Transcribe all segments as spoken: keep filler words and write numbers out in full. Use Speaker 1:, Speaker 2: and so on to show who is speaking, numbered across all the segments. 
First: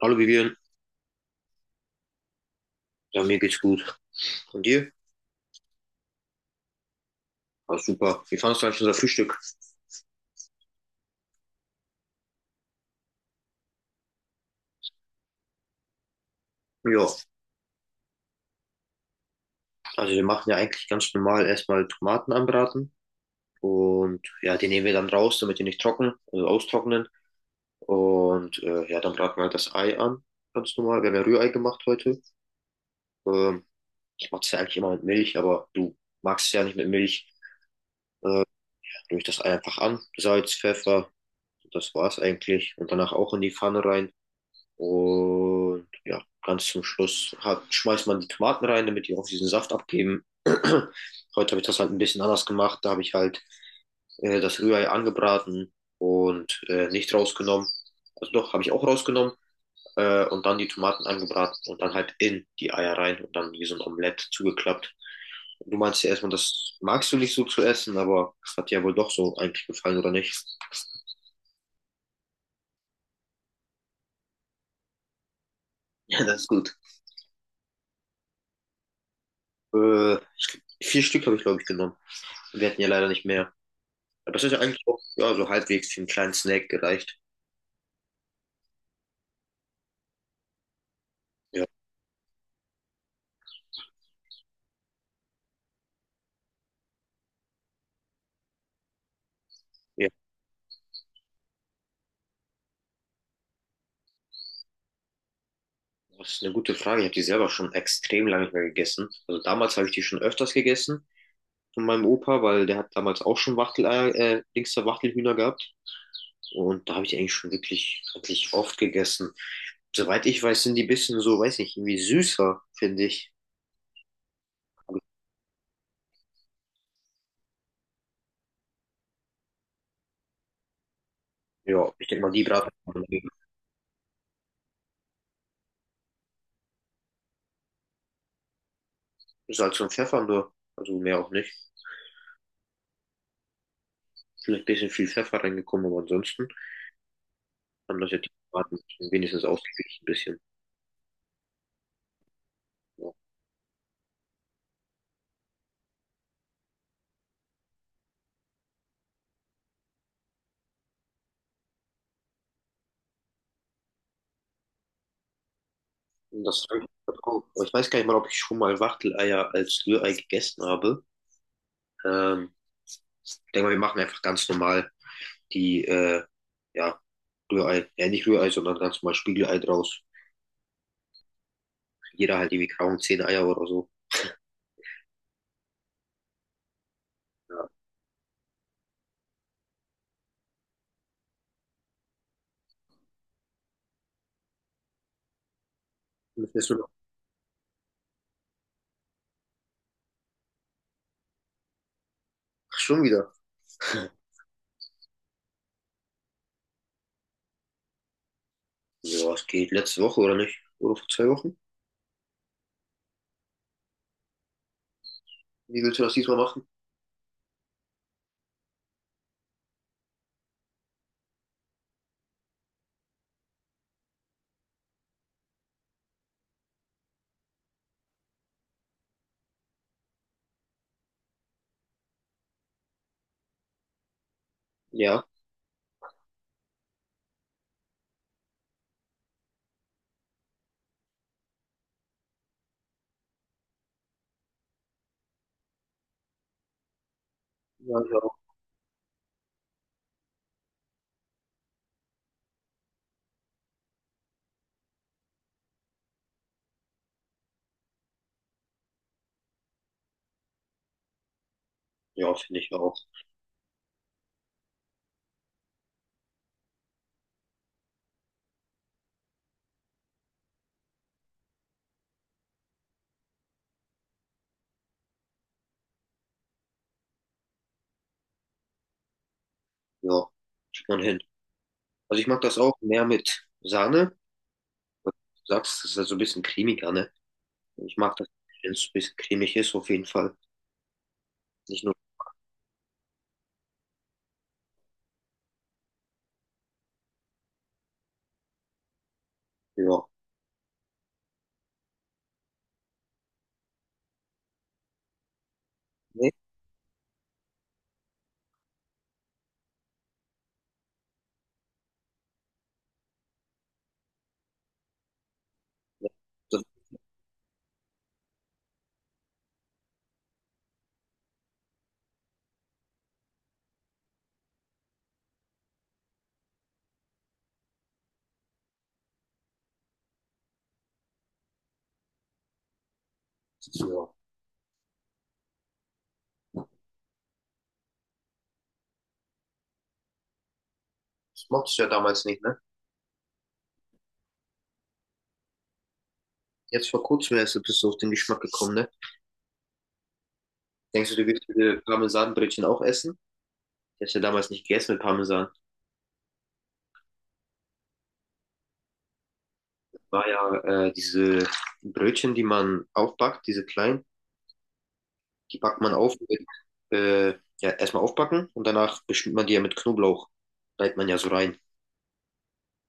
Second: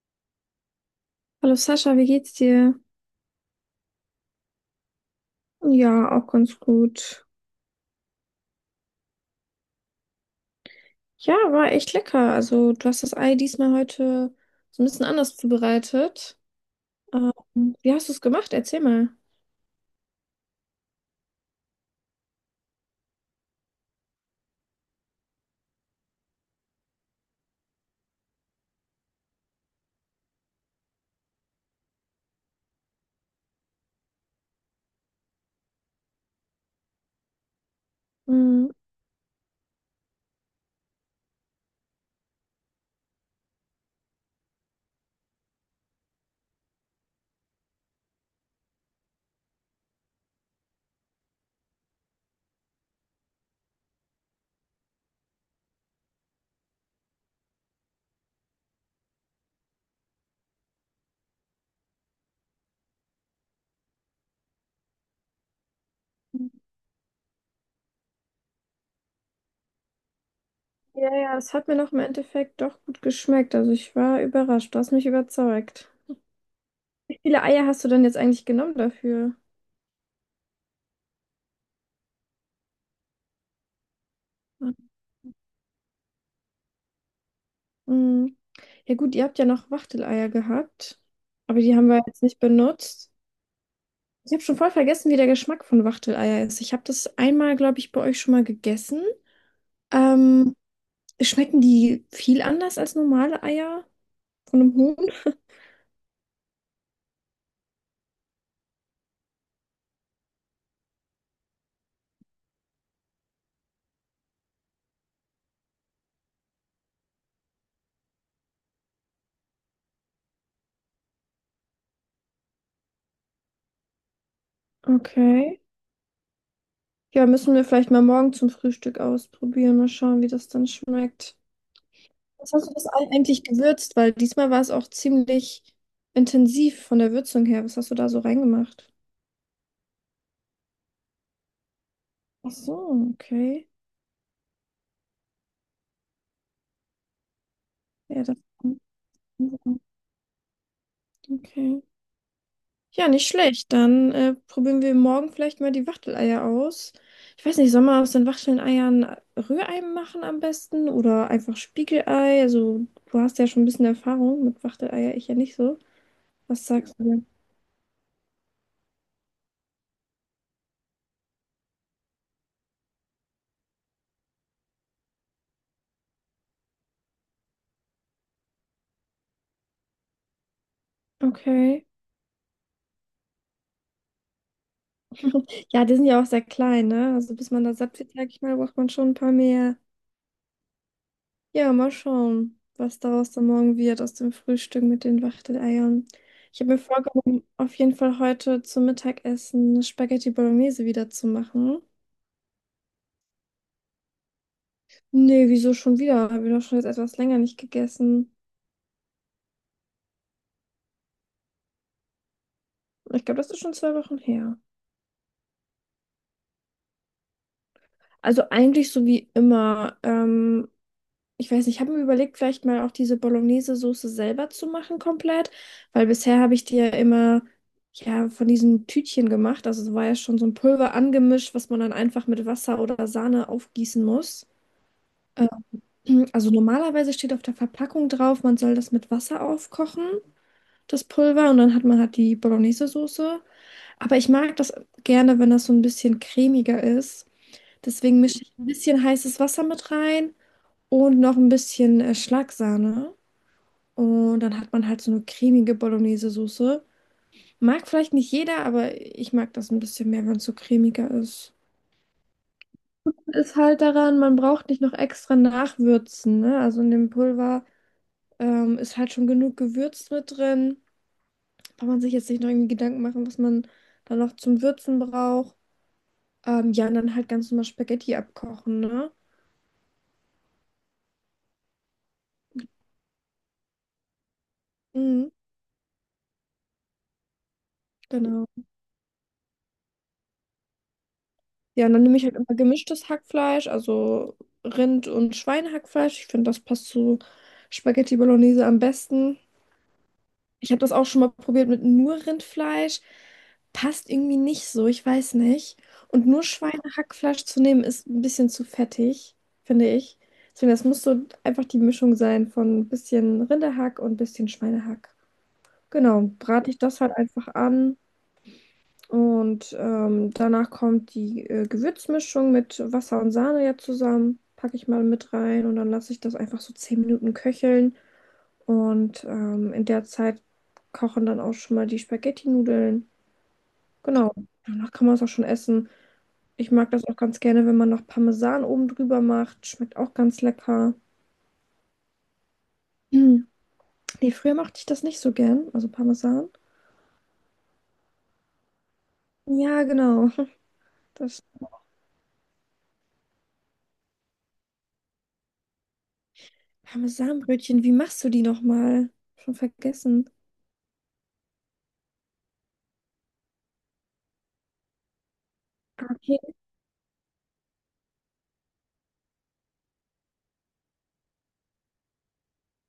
Speaker 1: Hallo Vivian,
Speaker 2: Hallo Sascha, wie geht's dir?
Speaker 1: ja, mir geht's gut. Und dir?
Speaker 2: Ja, auch ganz gut.
Speaker 1: Ah, super. Wie fandest du eigentlich unser Frühstück?
Speaker 2: Ja, war echt lecker. Also, du hast das Ei diesmal heute so ein bisschen anders zubereitet.
Speaker 1: Ja,
Speaker 2: Ähm, wie hast du es gemacht? Erzähl mal.
Speaker 1: also wir machen ja eigentlich ganz normal erstmal Tomaten anbraten und ja, die nehmen wir dann raus, damit die nicht trocken, also austrocknen. Und äh, ja, dann braten wir halt das Ei an, ganz normal. Wir haben ja Rührei gemacht heute. Ähm, Ich mache das ja eigentlich immer mit Milch, aber du magst es ja nicht mit Milch.
Speaker 2: Mhm.
Speaker 1: Rühre ich das Ei einfach an, Salz, Pfeffer, das war's eigentlich. Und danach auch in die Pfanne rein. Und ja, ganz zum Schluss hat, schmeißt man die Tomaten rein, damit die auch diesen Saft abgeben. Heute habe ich das halt ein bisschen anders gemacht. Da habe ich halt äh, das Rührei angebraten und äh, nicht rausgenommen. Also doch, habe ich auch rausgenommen. Äh, und dann die Tomaten angebraten und dann halt in die Eier rein und dann wie so ein Omelett zugeklappt. Du meinst ja erstmal, das magst du nicht so zu essen, aber es hat dir ja wohl doch so eigentlich gefallen, oder nicht?
Speaker 2: Ja, ja, es hat mir noch im Endeffekt doch gut geschmeckt. Also, ich war überrascht. Du hast mich überzeugt.
Speaker 1: Ja, das ist gut.
Speaker 2: Wie viele Eier hast du denn jetzt eigentlich genommen dafür?
Speaker 1: Äh, ich, vier Stück habe ich, glaube ich, genommen. Wir hatten ja leider nicht mehr. Aber das ist ja eigentlich auch ja, so halbwegs für einen kleinen Snack gereicht.
Speaker 2: Mhm. Ja, gut, ihr habt ja noch Wachteleier gehabt, aber
Speaker 1: Ja.
Speaker 2: die haben wir jetzt nicht benutzt. Ich habe schon voll vergessen, wie der Geschmack von Wachteleier ist. Ich habe das einmal, glaube ich, bei euch schon mal gegessen.
Speaker 1: ja,
Speaker 2: Ähm, schmecken die viel anders als normale Eier von einem Huhn?
Speaker 1: das ist eine gute Frage. Ich habe die selber schon extrem lange nicht mehr gegessen. Also damals habe ich die schon öfters gegessen von meinem Opa, weil der hat damals auch schon Wachteleier, äh, links der Wachtelhühner gehabt. Und da habe ich die eigentlich schon wirklich, wirklich oft gegessen. Soweit ich weiß, sind die ein bisschen so, weiß nicht, irgendwie süßer, finde ich.
Speaker 2: Okay. Ja, müssen wir vielleicht mal morgen zum Frühstück ausprobieren. Mal schauen, wie das dann schmeckt.
Speaker 1: Ja, ich denke mal, die
Speaker 2: Was hast
Speaker 1: braten
Speaker 2: du das Ei eigentlich gewürzt? Weil diesmal war es auch ziemlich intensiv von der Würzung her. Was hast du da so reingemacht?
Speaker 1: ist halt so ein Pfeffer nur. Also mehr auch nicht.
Speaker 2: Ach so, okay.
Speaker 1: Vielleicht ein bisschen viel Pfeffer reingekommen, aber ansonsten haben das ja
Speaker 2: Ja,
Speaker 1: die
Speaker 2: das.
Speaker 1: Braten wenigstens ausgeglichen ein bisschen.
Speaker 2: Okay. Ja,
Speaker 1: Ja.
Speaker 2: nicht schlecht. Dann äh, probieren wir morgen vielleicht mal die Wachteleier aus. Ich weiß nicht, soll man aus den Wachteleiern Rührei machen am besten oder einfach Spiegelei? Also, du hast ja schon ein bisschen Erfahrung mit Wachteleier, ich ja nicht so.
Speaker 1: Und
Speaker 2: Was
Speaker 1: Das habe ich
Speaker 2: sagst du denn?
Speaker 1: vertraut. Aber ich weiß gar nicht mal, ob ich schon mal Wachteleier als Rührei gegessen habe. Ähm, Ich denke mal, wir machen einfach ganz normal die, äh, ja, Rührei. Ja, nicht Rührei, sondern ganz normal Spiegelei draus.
Speaker 2: Okay.
Speaker 1: Jeder halt irgendwie kaum zehn Eier oder so.
Speaker 2: Ja, die sind ja auch sehr klein, ne? Also, bis man
Speaker 1: Ja.
Speaker 2: da satt wird, sag ich mal, braucht man schon ein paar mehr. Ja, mal schauen, was daraus dann morgen wird aus dem Frühstück mit den Wachteleiern.
Speaker 1: Müssen
Speaker 2: Ich
Speaker 1: wir
Speaker 2: habe
Speaker 1: schon.
Speaker 2: mir vorgenommen, auf jeden Fall heute zum Mittagessen Spaghetti Bolognese wieder zu machen.
Speaker 1: Ach, schon wieder.
Speaker 2: Nee, wieso schon wieder? Habe ich doch schon jetzt etwas länger nicht gegessen.
Speaker 1: Ja, es geht. Letzte Woche oder nicht? Oder vor zwei Wochen?
Speaker 2: Ich glaube, das ist schon zwei Wochen her.
Speaker 1: Wie willst du das diesmal machen?
Speaker 2: Also eigentlich so wie immer. Ähm, ich weiß nicht, ich habe mir überlegt, vielleicht mal auch diese Bolognese-Soße selber zu machen komplett, weil bisher habe ich die ja immer ja, von diesen Tütchen gemacht. Also es war ja schon so ein Pulver angemischt, was man dann einfach mit Wasser oder Sahne aufgießen muss.
Speaker 1: Ja.
Speaker 2: Ähm, Also normalerweise steht auf der Verpackung drauf, man soll das mit Wasser aufkochen, das Pulver, und dann hat man halt die Bolognese-Soße. Aber ich mag das gerne, wenn das so ein bisschen cremiger ist.
Speaker 1: Ja, ich
Speaker 2: Deswegen
Speaker 1: auch.
Speaker 2: mische ich ein bisschen heißes Wasser mit rein und noch ein bisschen äh, Schlagsahne. Und dann hat man halt so eine cremige Bolognese-Soße. Mag vielleicht nicht jeder, aber ich mag das ein bisschen mehr, wenn es so cremiger ist.
Speaker 1: Ja, finde ich auch.
Speaker 2: Ist halt daran, man braucht nicht noch extra nachwürzen, ne? Also in dem Pulver ähm, ist halt schon genug Gewürz mit drin. Braucht man sich jetzt nicht noch irgendwie Gedanken machen, was man da noch zum Würzen braucht. Ähm, ja, und dann halt ganz normal Spaghetti abkochen, ne?
Speaker 1: Ja, kriegt man hin. Also ich mag das auch mehr mit Sahne.
Speaker 2: Mhm,
Speaker 1: Du sagst, es ist ja so ein bisschen cremiger, ne? Ich mag das,
Speaker 2: genau.
Speaker 1: wenn es ein bisschen cremig ist, auf jeden Fall. Nicht
Speaker 2: Ja, und
Speaker 1: nur,
Speaker 2: dann nehme ich halt immer gemischtes Hackfleisch, also Rind- und Schweinehackfleisch. Ich finde, das passt zu Spaghetti Bolognese am besten.
Speaker 1: ja.
Speaker 2: Ich habe das auch schon mal probiert mit nur Rindfleisch. Passt irgendwie nicht so, ich weiß nicht. Und
Speaker 1: Nee,
Speaker 2: nur Schweinehackfleisch zu nehmen, ist ein bisschen zu fettig, finde ich. Deswegen, das muss so einfach die Mischung sein von ein bisschen Rinderhack und ein bisschen Schweinehack.
Speaker 1: nee,
Speaker 2: Genau,
Speaker 1: das,
Speaker 2: brate ich das halt einfach an. Und ähm, danach kommt die äh, Gewürzmischung mit Wasser und Sahne ja zusammen. Packe ich mal mit rein und dann lasse ich das einfach so zehn Minuten köcheln. Und ähm, in der Zeit kochen dann auch schon mal die Spaghetti-Nudeln.
Speaker 1: ja.
Speaker 2: Genau. Danach kann man es auch schon essen. Ich mag das auch ganz gerne, wenn man noch Parmesan oben drüber macht. Schmeckt auch ganz lecker.
Speaker 1: Das mochtest du ja damals nicht, ne?
Speaker 2: Hm. Nee, früher mochte ich das nicht so gern, also Parmesan.
Speaker 1: Jetzt vor kurzem erst bist du auf den Geschmack gekommen, ne?
Speaker 2: Ja, genau.
Speaker 1: Denkst du, du
Speaker 2: Das
Speaker 1: willst diese Parmesanbrötchen auch essen? Ich hab's ja damals nicht gegessen mit Parmesan.
Speaker 2: Parmesanbrötchen, wie machst du die nochmal? Schon
Speaker 1: War
Speaker 2: vergessen.
Speaker 1: ja äh, diese Brötchen, die man aufbackt, diese kleinen, die backt man
Speaker 2: Ah,
Speaker 1: auf mit, äh, ja, erstmal aufbacken und danach beschmiert man die ja mit Knoblauch. Reibt man ja so rein.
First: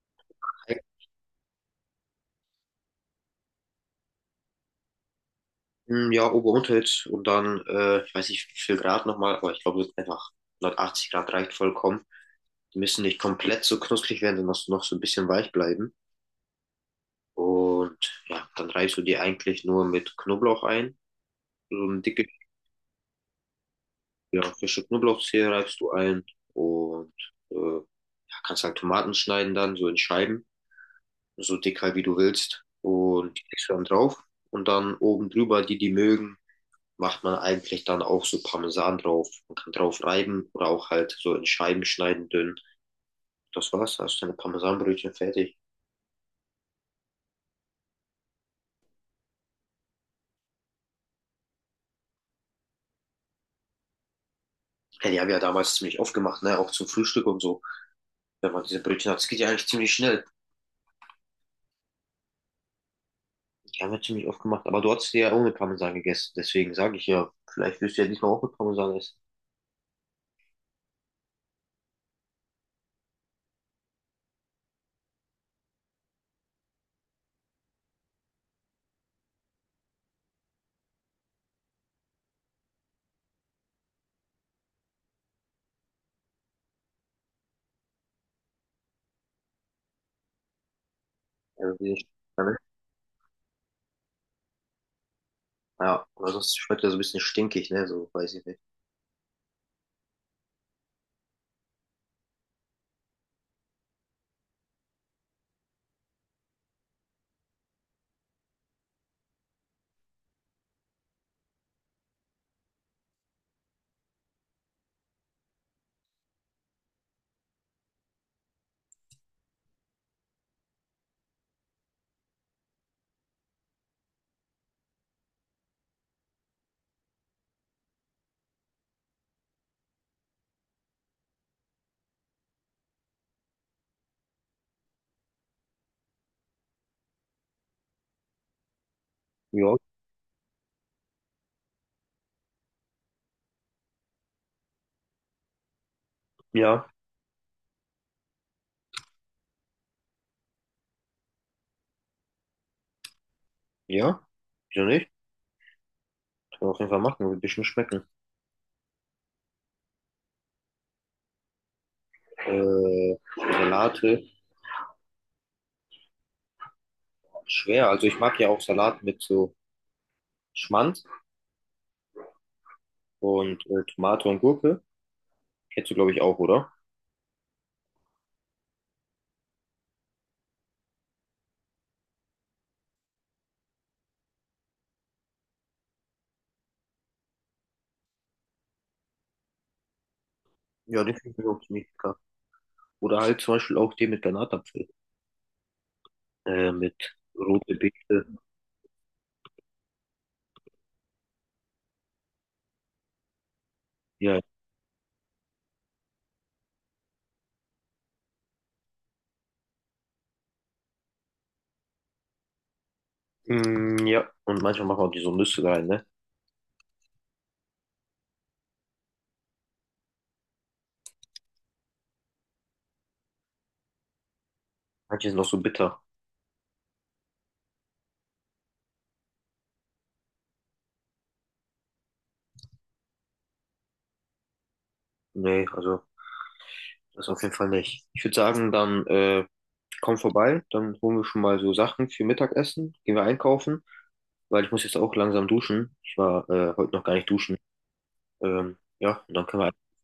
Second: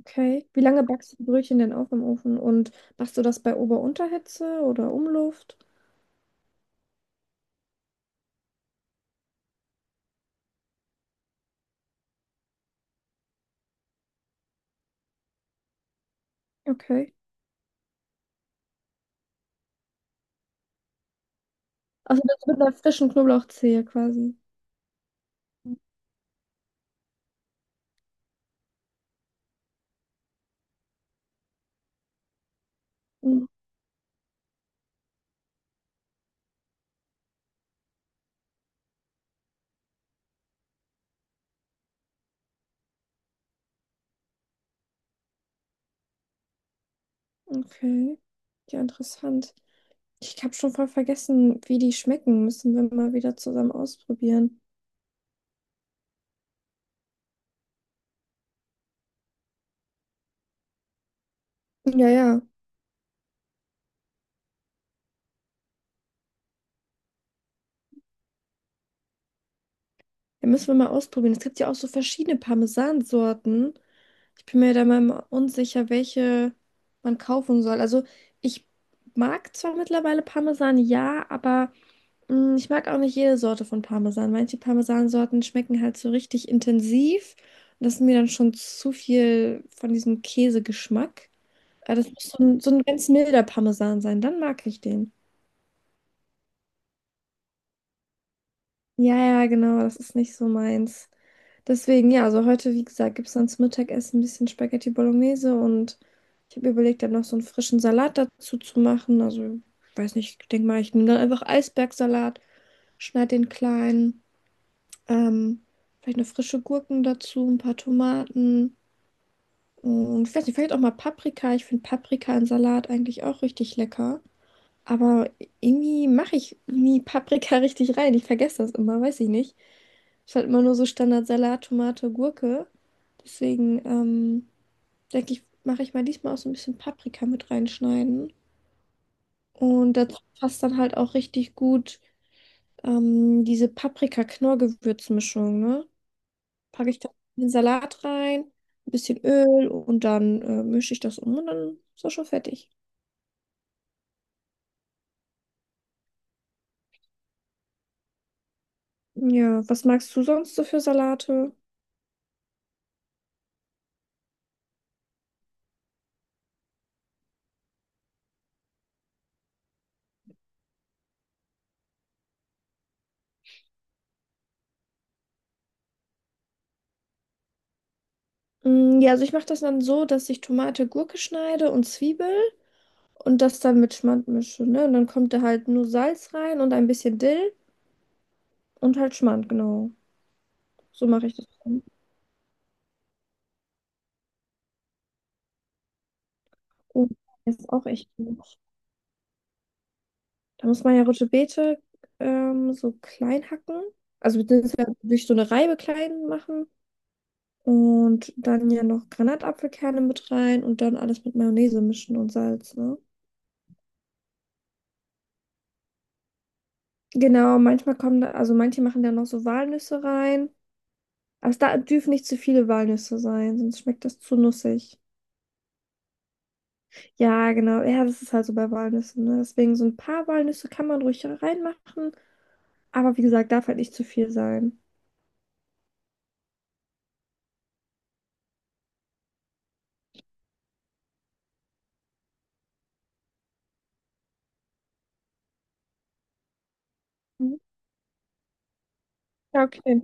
Speaker 2: okay. Wie lange backst du die Brötchen denn auf im Ofen? Und machst du das bei Ober-Unterhitze oder Umluft?
Speaker 1: Hm, ja, Ober- und Unterhitze und dann, äh, ich weiß nicht wie viel Grad nochmal, aber ich glaube einfach hundertachtzig Grad reicht vollkommen. Die müssen nicht komplett so knusprig werden, sondern noch so ein bisschen weich bleiben.
Speaker 2: Okay.
Speaker 1: Und ja, dann reibst du die eigentlich nur mit Knoblauch ein. So ein
Speaker 2: Also
Speaker 1: dicke,
Speaker 2: das mit einer frischen Knoblauchzehe quasi.
Speaker 1: ja, frische Knoblauchzehe reibst du ein und äh, ja, kannst halt Tomaten schneiden dann so in Scheiben, so dick halt wie du willst. Und die
Speaker 2: Mhm.
Speaker 1: legst du dann drauf und dann oben drüber, die die mögen, macht man eigentlich dann auch so Parmesan drauf. Man kann drauf reiben oder auch halt so in Scheiben schneiden, dünn. Das war's, hast du deine Parmesanbrötchen fertig.
Speaker 2: Okay. Ja, interessant. Ich habe schon voll vergessen, wie die schmecken. Müssen wir mal wieder zusammen ausprobieren.
Speaker 1: Ja, die haben ja damals ziemlich oft gemacht, ne? Auch zum Frühstück und so. Wenn man diese Brötchen hat, es geht ja eigentlich ziemlich schnell.
Speaker 2: Ja, ja.
Speaker 1: Die haben wir ziemlich oft gemacht. Aber du hast die ja ohne Parmesan gegessen. Deswegen sage ich ja, vielleicht wirst du ja diesmal auch mit Parmesan essen.
Speaker 2: Ja, müssen wir mal ausprobieren. Es gibt ja auch so verschiedene Parmesansorten. Ich bin mir da mal unsicher, welche man kaufen soll. Also ich mag zwar mittlerweile Parmesan, ja, aber. Mm, Ich mag auch nicht jede Sorte von Parmesan. Manche Parmesansorten schmecken halt so richtig intensiv. Und das ist mir dann schon zu viel von diesem Käsegeschmack.
Speaker 1: Also,
Speaker 2: Aber
Speaker 1: diese Sch-
Speaker 2: das muss so
Speaker 1: ne?
Speaker 2: ein, so ein ganz milder Parmesan sein. Dann mag ich den.
Speaker 1: Ja, aber sonst schmeckt er so ein bisschen stinkig, ne? So, weiß ich nicht.
Speaker 2: Ja, ja, genau. Das ist nicht so meins. Deswegen, ja, also heute, wie gesagt, gibt es dann zum Mittagessen ein bisschen Spaghetti Bolognese und ich habe überlegt, dann noch so einen frischen Salat dazu zu machen. Also, ich weiß nicht, ich denke mal, ich nehme dann einfach Eisbergsalat, schneide den klein. Ähm, vielleicht noch frische Gurken dazu, ein paar Tomaten und ich weiß nicht, vielleicht auch mal Paprika. Ich finde Paprika in Salat eigentlich auch richtig lecker. Aber irgendwie mache ich nie Paprika richtig rein. Ich vergesse das immer, weiß ich nicht. Ist halt immer nur so Standard-Salat, Tomate, Gurke. Deswegen ähm, denke ich, mache ich mal diesmal auch so ein bisschen Paprika mit reinschneiden.
Speaker 1: Ja,
Speaker 2: Und dazu passt dann halt auch richtig gut ähm, diese Paprika-Knorr-Gewürzmischung, ne?
Speaker 1: ja,
Speaker 2: Packe ich dann den Salat rein, ein bisschen Öl und dann äh, mische ich das um und dann ist das schon fertig.
Speaker 1: ja. Wieso nicht? Kann man auf jeden Fall machen, wird ein bisschen schmecken.
Speaker 2: Ja, was magst du sonst so für Salate?
Speaker 1: Äh, Salate. Schwer. Also ich mag ja auch Salat mit so Schmand und äh, Tomate und Gurke. Kennst du, glaube ich, auch, oder?
Speaker 2: Mm, ja, also ich mache das dann so, dass ich Tomate, Gurke schneide und Zwiebel und das dann mit Schmand mische, ne? Und dann kommt da halt nur Salz rein und ein bisschen Dill und halt Schmand, genau.
Speaker 1: Ja,
Speaker 2: So
Speaker 1: den
Speaker 2: mache ich
Speaker 1: finde ich
Speaker 2: das
Speaker 1: auch
Speaker 2: dann.
Speaker 1: ziemlich lecker. Oder halt zum Beispiel auch den mit Granatapfel, äh, mit
Speaker 2: Und das ist
Speaker 1: rote
Speaker 2: auch echt
Speaker 1: Beete.
Speaker 2: gut. Da muss man ja Rote Beete ähm, so klein hacken.
Speaker 1: Ja.
Speaker 2: Also beziehungsweise durch so eine Reibe klein machen. Und dann ja noch Granatapfelkerne mit rein und dann alles mit Mayonnaise mischen und Salz, ne?
Speaker 1: Mm, ja, und manchmal machen wir auch die so Nüsse rein, ne?
Speaker 2: Genau, manchmal kommen da, also manche machen da noch so Walnüsse rein. Aber es da dürfen nicht zu viele Walnüsse sein, sonst schmeckt das zu nussig.
Speaker 1: Manche sind auch so bitter.
Speaker 2: Ja, genau. Ja, das ist halt so bei Walnüssen, ne? Deswegen so ein paar Walnüsse kann man ruhig reinmachen. Aber wie gesagt, darf halt nicht zu viel sein.
Speaker 1: Nee, also das auf jeden Fall nicht. Ich würde sagen, dann äh, komm vorbei, dann holen wir schon mal so Sachen für Mittagessen, gehen wir einkaufen, weil ich muss jetzt auch langsam duschen. Ich war äh, heute noch gar nicht duschen.
Speaker 2: Mhm.
Speaker 1: Ähm, ja, und dann können
Speaker 2: Ja,
Speaker 1: wir.
Speaker 2: okay.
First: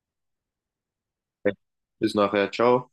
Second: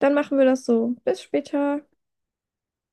Speaker 2: Dann machen wir das so. Bis
Speaker 1: Okay.
Speaker 2: später.
Speaker 1: Bis nachher, ciao.